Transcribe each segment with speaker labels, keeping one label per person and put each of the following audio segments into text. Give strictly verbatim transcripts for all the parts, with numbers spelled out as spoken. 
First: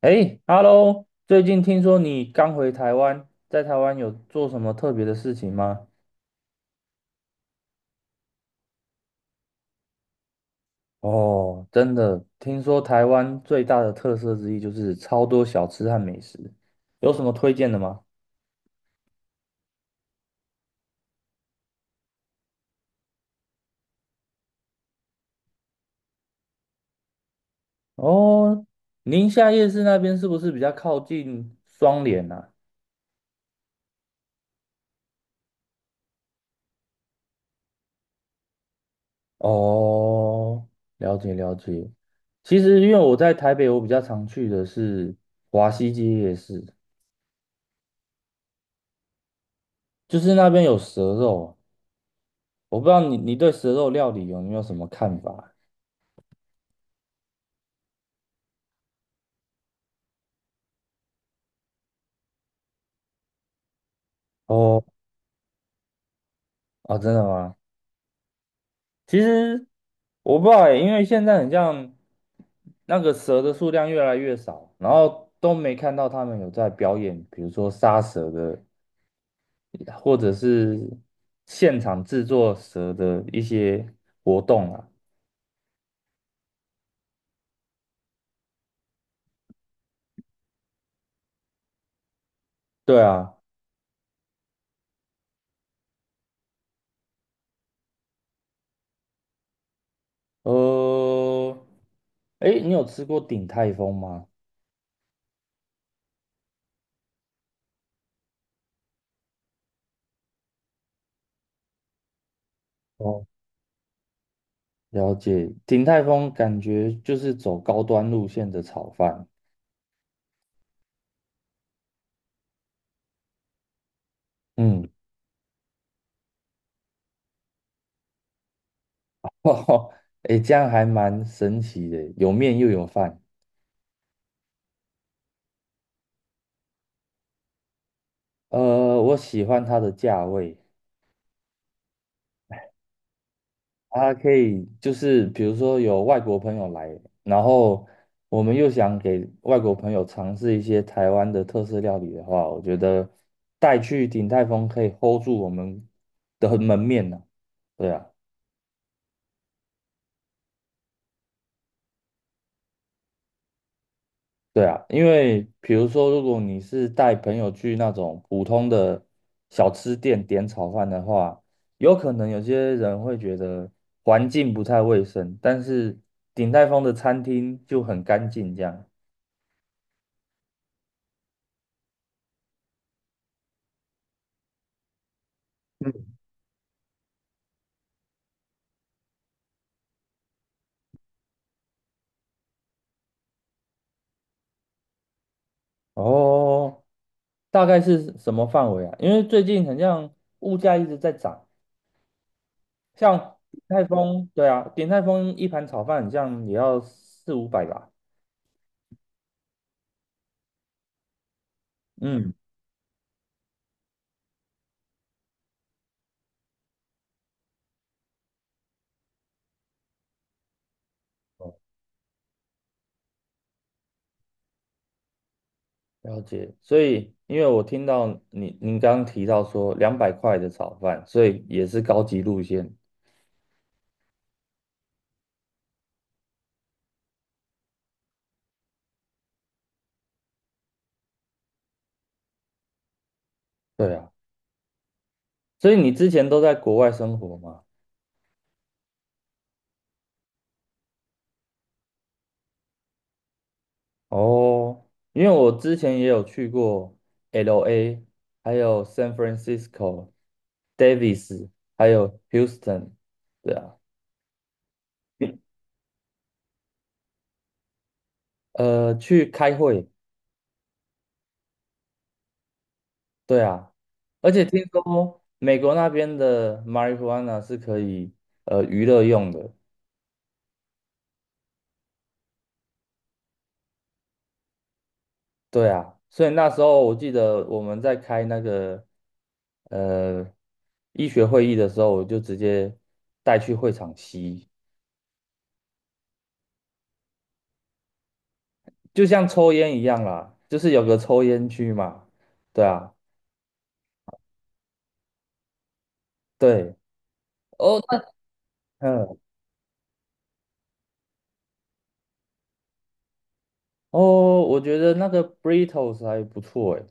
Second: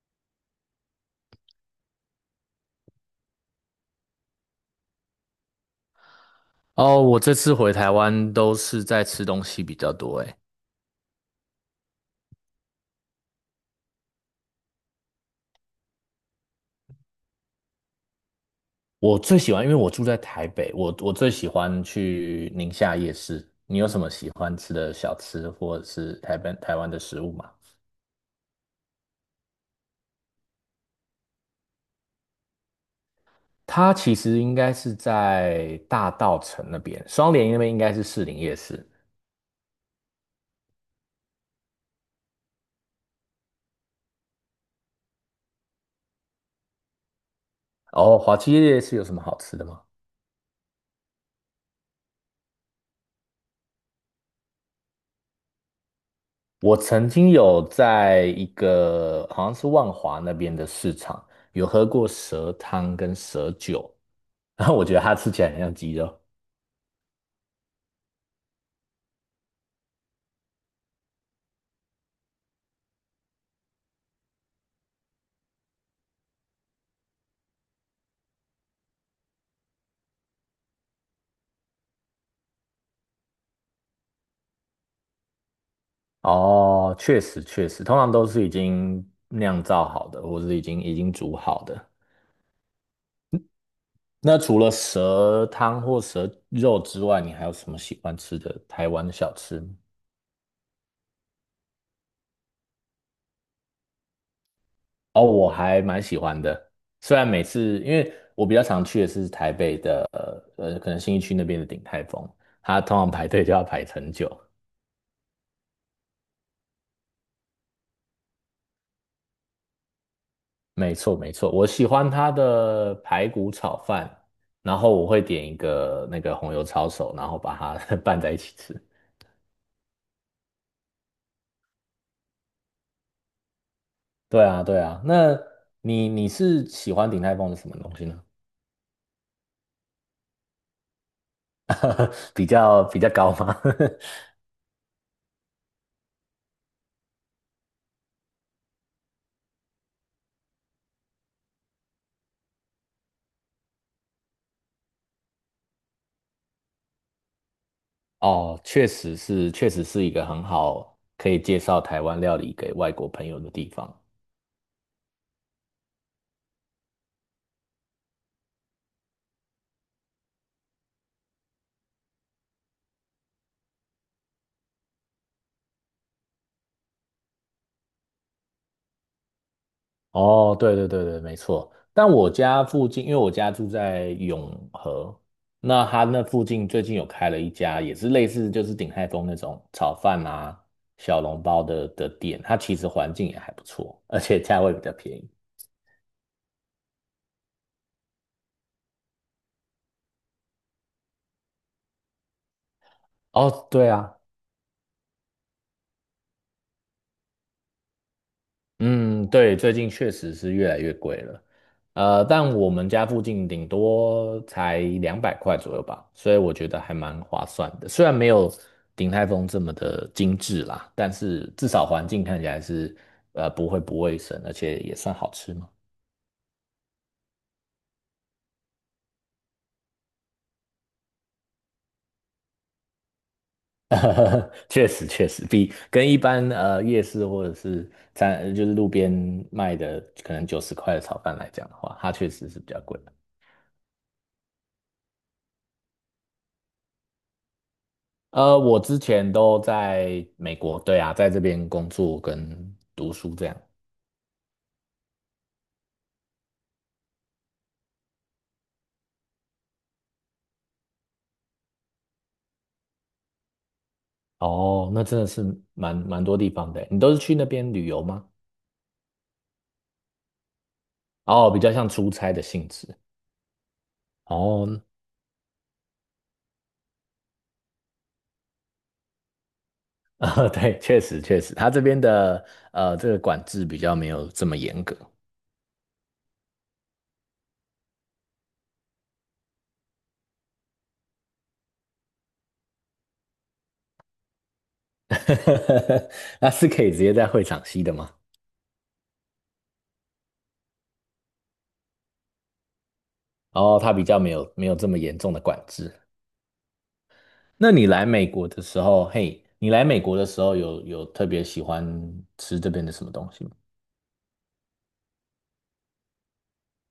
Speaker 1: 哎，Hello，最近听说你刚回台湾，在台湾有做什么特别的事情吗？
Speaker 2: 哦，我这次回台湾都是在吃东西比较多，诶。
Speaker 1: 哦，真的，听说台湾最大的特色之一就是超多小吃和美食，有什么推荐的吗？
Speaker 2: 我最喜欢，因为我住在台北，我我最喜欢去宁夏夜市。你有什么喜欢吃的小吃，或者是台北台湾的食物吗？
Speaker 1: 哦，宁夏夜市那边是不是比较靠近双连啊？
Speaker 2: 它其实应该是在大稻城那边，双连那边应该是士林夜市。
Speaker 1: 哦，了解了解。其实因为我在台北，我比较常去的是华西街夜市。
Speaker 2: 哦，华七夜市有什么好吃的吗？
Speaker 1: 就是那边有蛇肉啊。我不知道你你对蛇肉料理有没有什么看法？
Speaker 2: 我曾经有在一个好像是万华那边的市场，有喝过蛇汤跟蛇酒，然后
Speaker 1: 哦
Speaker 2: 我觉得它吃起来很像鸡肉。
Speaker 1: 哦，真的吗？其实我不知道欸，因为现在很像那个蛇的数量越来越少，然后都没看到他们有在表演，比如说杀蛇的，或者是现场制作蛇的一些活动啊。
Speaker 2: 哦，确实确实，通常都是已经酿造好的，或是已经已经煮好的。
Speaker 1: 对啊，
Speaker 2: 那除了蛇汤或蛇肉之外，你还有什么喜欢吃的台湾的小吃吗？
Speaker 1: 呃，诶，你有吃过鼎泰丰吗？
Speaker 2: 哦，我还蛮喜欢的，虽然每次因为我比较常去的是台北的，呃呃可能新义区那边的鼎泰丰，它通常
Speaker 1: 哦，
Speaker 2: 排队就要排很久。
Speaker 1: 了解，鼎泰丰感觉就是走高端路线的炒饭。
Speaker 2: 没错没错，我喜欢它的排骨炒饭，然
Speaker 1: 嗯，
Speaker 2: 后我会点一个那个红油抄手，然后把它 拌在一起吃。
Speaker 1: 哦，哎，这样还蛮神奇的，有面又有饭。
Speaker 2: 对啊，对啊。那你你是喜欢鼎泰丰的什么东西呢？
Speaker 1: 呃，我喜欢它的价位，
Speaker 2: 比较比较高吗？
Speaker 1: 它可以就是比如说有外国朋友来，然后我们又想给外国朋友尝试一些台湾的特色料理的话，我觉得带去鼎泰丰可以 hold 住我们的门面呢、对啊。
Speaker 2: 哦，确实是，确实是一个很好可以介绍台湾料理给外国朋友的地方。
Speaker 1: 对啊，因为比如说，如果你是带朋友去那种普通的小吃店点炒饭的话，有可能有些人会觉得环境不太卫生，但是鼎泰丰的餐厅就很干净这样。
Speaker 2: 哦，对对对对，没错。但我家附近，因为我家住在永和，那他那附近最近有开了一家，也是类似就是鼎泰丰那种炒饭啊、小笼包的的店，它其实环境也还不错，而且价位比较便宜。
Speaker 1: 哦，大概是什么范围啊？因为最近好像物价一直在涨，像鼎
Speaker 2: 哦，
Speaker 1: 泰
Speaker 2: 对啊，
Speaker 1: 丰，对啊，鼎泰丰一盘炒饭好像也要四五百吧。
Speaker 2: 嗯，对，最近确实是越来越贵了，呃，
Speaker 1: 嗯，
Speaker 2: 但我们家附近顶多才两百块左右吧，所以我觉得还蛮划算的。虽然没有鼎泰丰这么的精致啦，但是至少环境看起来是呃不会不卫生，而且也算好吃嘛。
Speaker 1: 了解，所以因为我听到你您刚刚提到说两百块的炒饭，所以也是高级路线。
Speaker 2: 确实确实，比跟一般呃夜市或者是餐就是路边卖的可能九十块的炒饭来讲的话，它确实是比较贵的。
Speaker 1: 对啊，所以你之前都在国外生活吗？
Speaker 2: 呃，我之前都在美国，对啊，在这边工作跟读书这样。
Speaker 1: 哦，因为我之前也有去过 L A，还有 San Francisco、Davis，还有 Houston。对啊，
Speaker 2: 哦，那真的是蛮蛮多地方的欸。你都是去那边旅游吗？
Speaker 1: 呃，去开会。
Speaker 2: 哦，比较像出差的性质。
Speaker 1: 对啊，而且听
Speaker 2: 哦，
Speaker 1: 说美国那边的 marijuana 是可以呃娱乐用的，
Speaker 2: 呃，对，确实确实，他这边的呃这个管制比较没有这么严格。
Speaker 1: 对啊，所以那时候我记得我们在开那个呃医学会议的时候，我就直接带去会场吸，
Speaker 2: 那是可以直接在会场吸的吗？
Speaker 1: 就像抽烟一样啦，就是有个抽烟区嘛。对啊，
Speaker 2: 哦，他比较没有没有这么严重的管制。
Speaker 1: 对，
Speaker 2: 那
Speaker 1: 哦，
Speaker 2: 你来美国的时候，
Speaker 1: 嗯，
Speaker 2: 嘿，你来美国的时候有有特别喜欢吃这边的什么东西吗？
Speaker 1: 哦，我觉得那个 Britos 还不错诶，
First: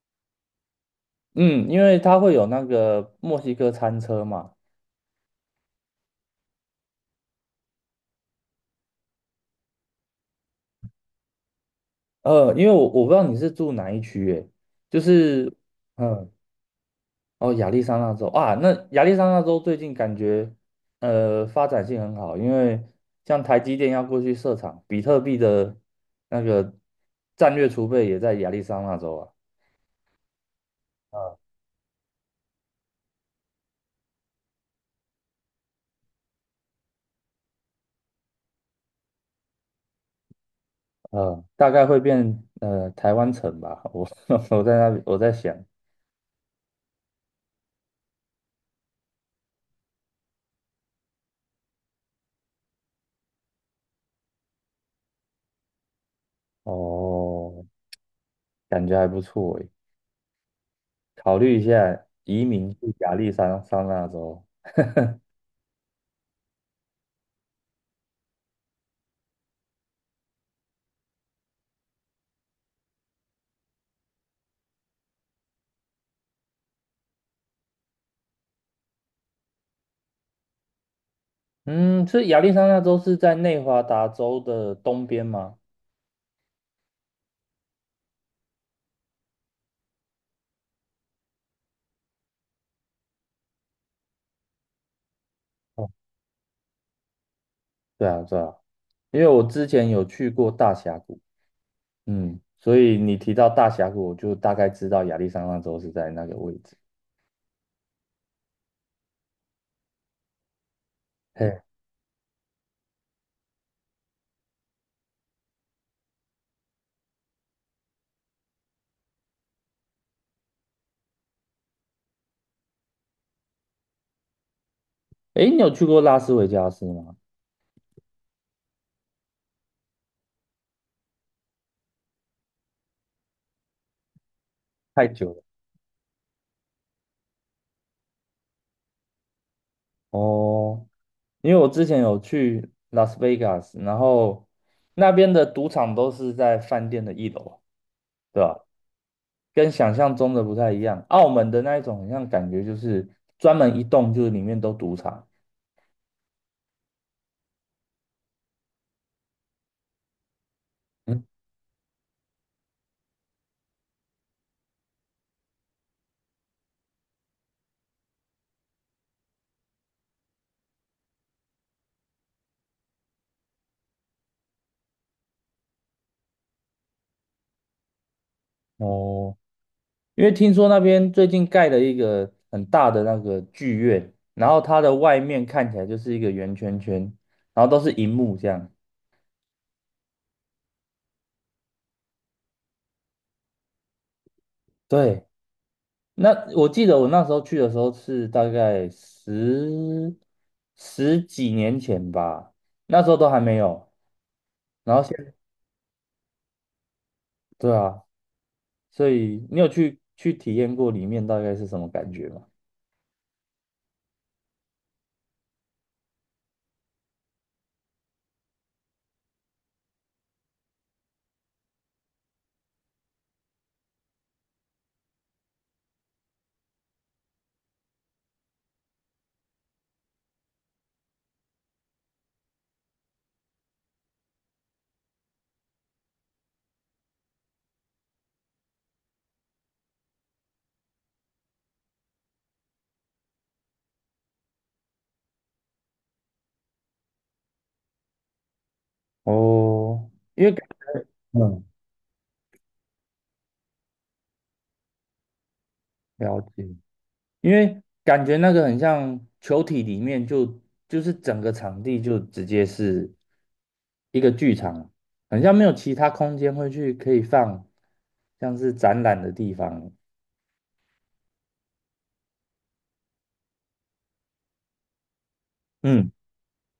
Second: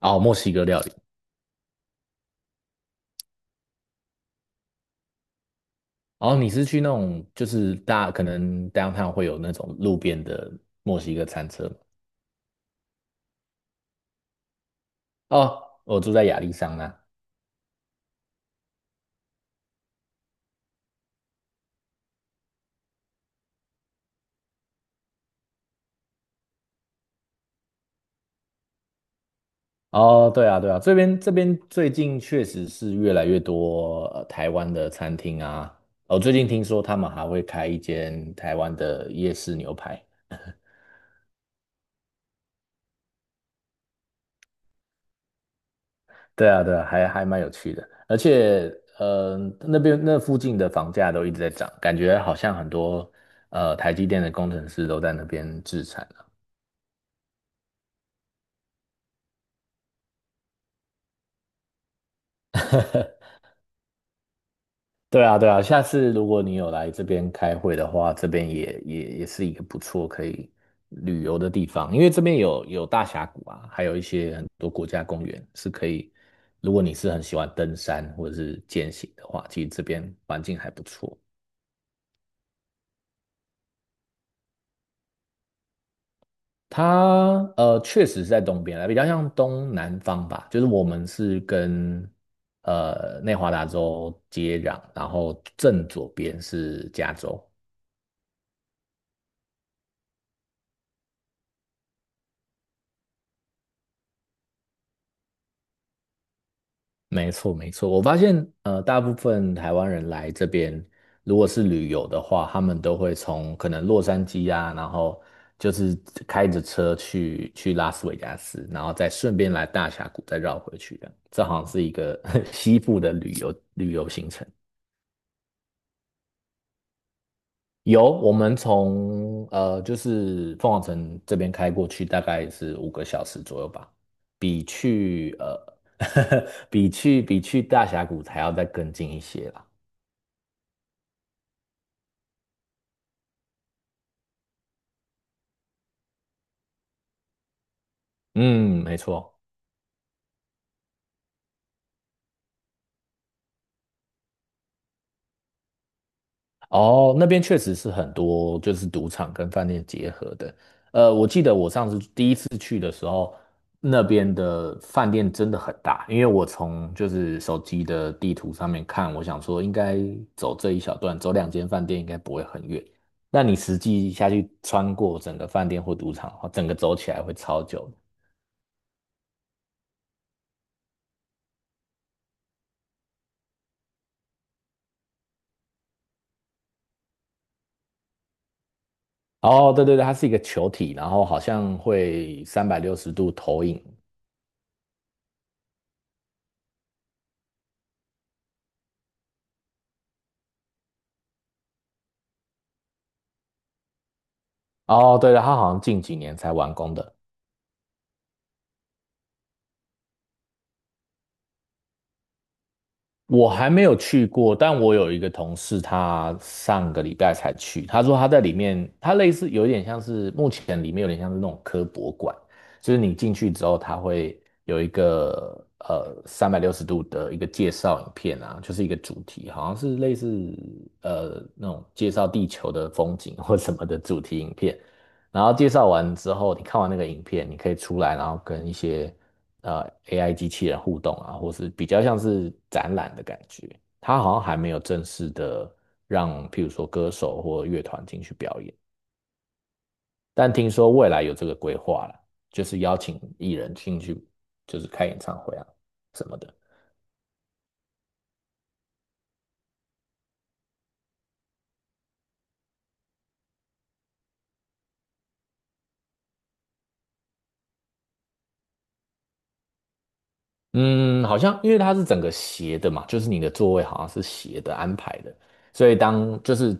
Speaker 2: 哦，墨西哥料理。
Speaker 1: 嗯，因为它会有那个墨西哥餐车嘛。
Speaker 2: 哦，你是去那种就是大可能 downtown 会有那种路边的墨西哥餐车吗？
Speaker 1: 呃，因为我我不知道你是住哪一区诶，就是。
Speaker 2: 哦，我住在
Speaker 1: 嗯。
Speaker 2: 亚利桑那。
Speaker 1: 哦，亚利桑那州啊，那亚利桑那州最近感觉呃发展性很好，因为像台积电要过去设厂，比特币的那个战略储备也在亚利桑那州啊，
Speaker 2: 哦，对啊，对啊，这边这边最近确实是越来越多呃台湾的餐厅啊。哦，最近听说他们还会开一间台湾的夜市牛排。
Speaker 1: 呃，大概会变呃台湾城吧，我 我在那里我在想，
Speaker 2: 对啊，对啊，还还蛮有趣的，而且，呃，那边那附近的房价都一直在涨，感觉好像很多呃台积电的工程师都在那边置产。
Speaker 1: 哦，感觉还不错诶，考虑一下移民去亚利桑桑那州，
Speaker 2: 对啊，对啊，下次如果你有来这边开会的话，这边也也也是一个不错可以旅游的地方，因为这边有有大峡谷啊，还有一些很多国家公园是可以，如果你是很喜欢登山或者是健行的话，其实这边环境还不错。
Speaker 1: 嗯，所以亚利桑那州是在内华达州的东边吗？
Speaker 2: 它呃确实是在东边比较像东南方吧，就是我们是跟呃内华达州接壤，然后正
Speaker 1: 哦，
Speaker 2: 左边是加州。
Speaker 1: 对啊，对啊。因为我之前有去过大峡谷，嗯，所以你提到大峡谷，我就大概知道亚利桑那州是在那个位置。
Speaker 2: 没错，没错。我发现，呃，大部分台湾人来这边，如果
Speaker 1: 嘿，
Speaker 2: 是旅游的话，他们都会从可能洛杉矶啊，然后就是开着车去去拉斯维加斯，然后再顺便来大峡谷，再绕回去的。这好像是一个 西部的旅游旅游行程。
Speaker 1: 诶，你有去过拉斯维加斯吗？
Speaker 2: 有，我们从呃就是凤凰城这边开过去，大概是五个小时左右吧，比
Speaker 1: 太久
Speaker 2: 去
Speaker 1: 了。
Speaker 2: 呃 比去比去大峡谷还要再更近一些啦。
Speaker 1: 哦，因为我之前有去拉斯维加斯，然后那边的赌场都是在饭店的一楼，对吧？
Speaker 2: 嗯，没错。
Speaker 1: 跟想象中的不太一样。澳门的那一种，好像感觉就是专门一栋，就是里面都赌场。
Speaker 2: 哦，那边确实是很多就是赌场跟饭店结合的。呃，
Speaker 1: 嗯，
Speaker 2: 我记得我上次第一次去的时候，那边的饭店真的很大，因为我从就是手机的地图上面看，我想说应该走这一小段，走两间饭店应该不会很远。那你实际下去穿过整个饭店或赌场的话，整个走起来会超久的。
Speaker 1: 哦，因为听说那边最近盖了一个很大的那个剧院，然后它的外面看起来就是一个圆圈圈，然后都是荧幕这样。
Speaker 2: 哦，对对对，它是一个球体，然后好像会三百六十度投影。
Speaker 1: 对，那我记得我那时候去的时候是大概十十几年前吧，那时候都还没有。然后
Speaker 2: 哦，对
Speaker 1: 现
Speaker 2: 了，它好像近几年才完工的。
Speaker 1: 对啊，所以你有去去体验过里面大概是什么感觉吗？
Speaker 2: 我还没有去过，但我有一个同事，他上个礼拜才去。他说他在里面，他类似有点像是目前里面有点像是那种科博馆，就是你进去之后，他会有一个呃三百六十度的一个介绍影片啊，就是一个主题，好像是类似呃那种介绍地球的风景或什么的主题影片。然后介绍完之后，你看完那个影片，你可以出来，然后跟一些呃 A I 机器人互动啊，或是比较像是展览的感觉。它好像还没有正式的让，譬如说歌手或乐团进去表演，
Speaker 1: 哦，因为
Speaker 2: 但
Speaker 1: 感
Speaker 2: 听说未来有这个
Speaker 1: 嗯，
Speaker 2: 规划了，就是邀请艺人进去，就是开演唱会啊什么
Speaker 1: 了
Speaker 2: 的。
Speaker 1: 解。因为感觉那个很像球体里面就就是整个场地就直接是一个剧场，很像没有其他空间会去可以放像是展览的地方。
Speaker 2: 嗯，好像因为它是整个斜的嘛，就是你的座位好像是斜的安排的，所以
Speaker 1: 嗯，
Speaker 2: 当就是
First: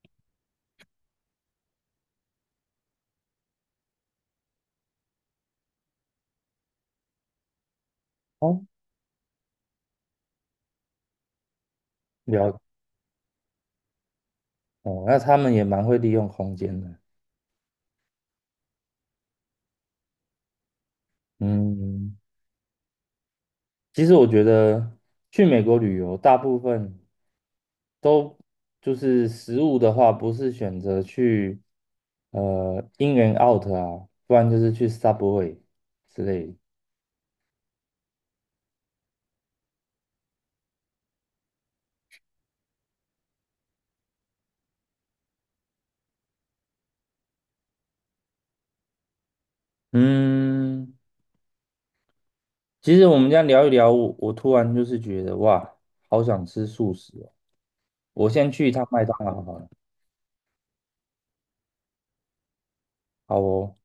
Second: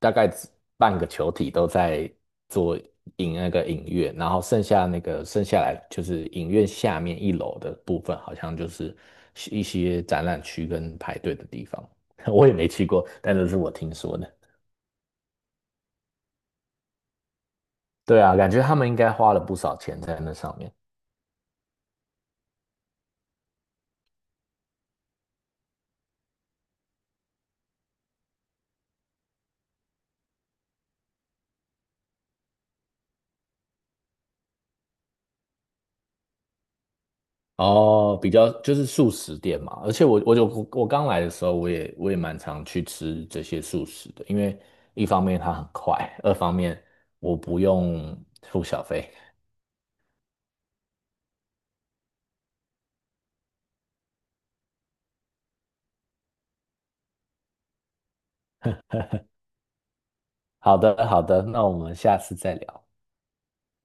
Speaker 2: 大概只半个球体都在做影那个影院，然后剩下那个剩下来就是影院下面一楼的部分，好像
Speaker 1: 哦，
Speaker 2: 就是一些展览区跟排队的地方。我也
Speaker 1: 了
Speaker 2: 没去过，但这是我听说的。
Speaker 1: 哦，那他们也蛮会利用空间的。
Speaker 2: 对啊，感觉他们应该花了不少钱在那上面。
Speaker 1: 嗯，其实我觉得去美国旅游，大部分都就是食物的话，不是选择去呃 In and Out 啊，不然就是去 Subway 之类的。
Speaker 2: 哦，比较就是素食店嘛，而且我我就我刚来的时候，我也我也蛮常去吃这些素食的，因为一方面它很快，二方面我不用付小费。
Speaker 1: 嗯，其实我们这样聊一聊，我我突然就是觉得哇，好想吃素食哦！我先去一趟麦当劳好了。
Speaker 2: 好的，好的，那我们下次再聊。
Speaker 1: 好哦。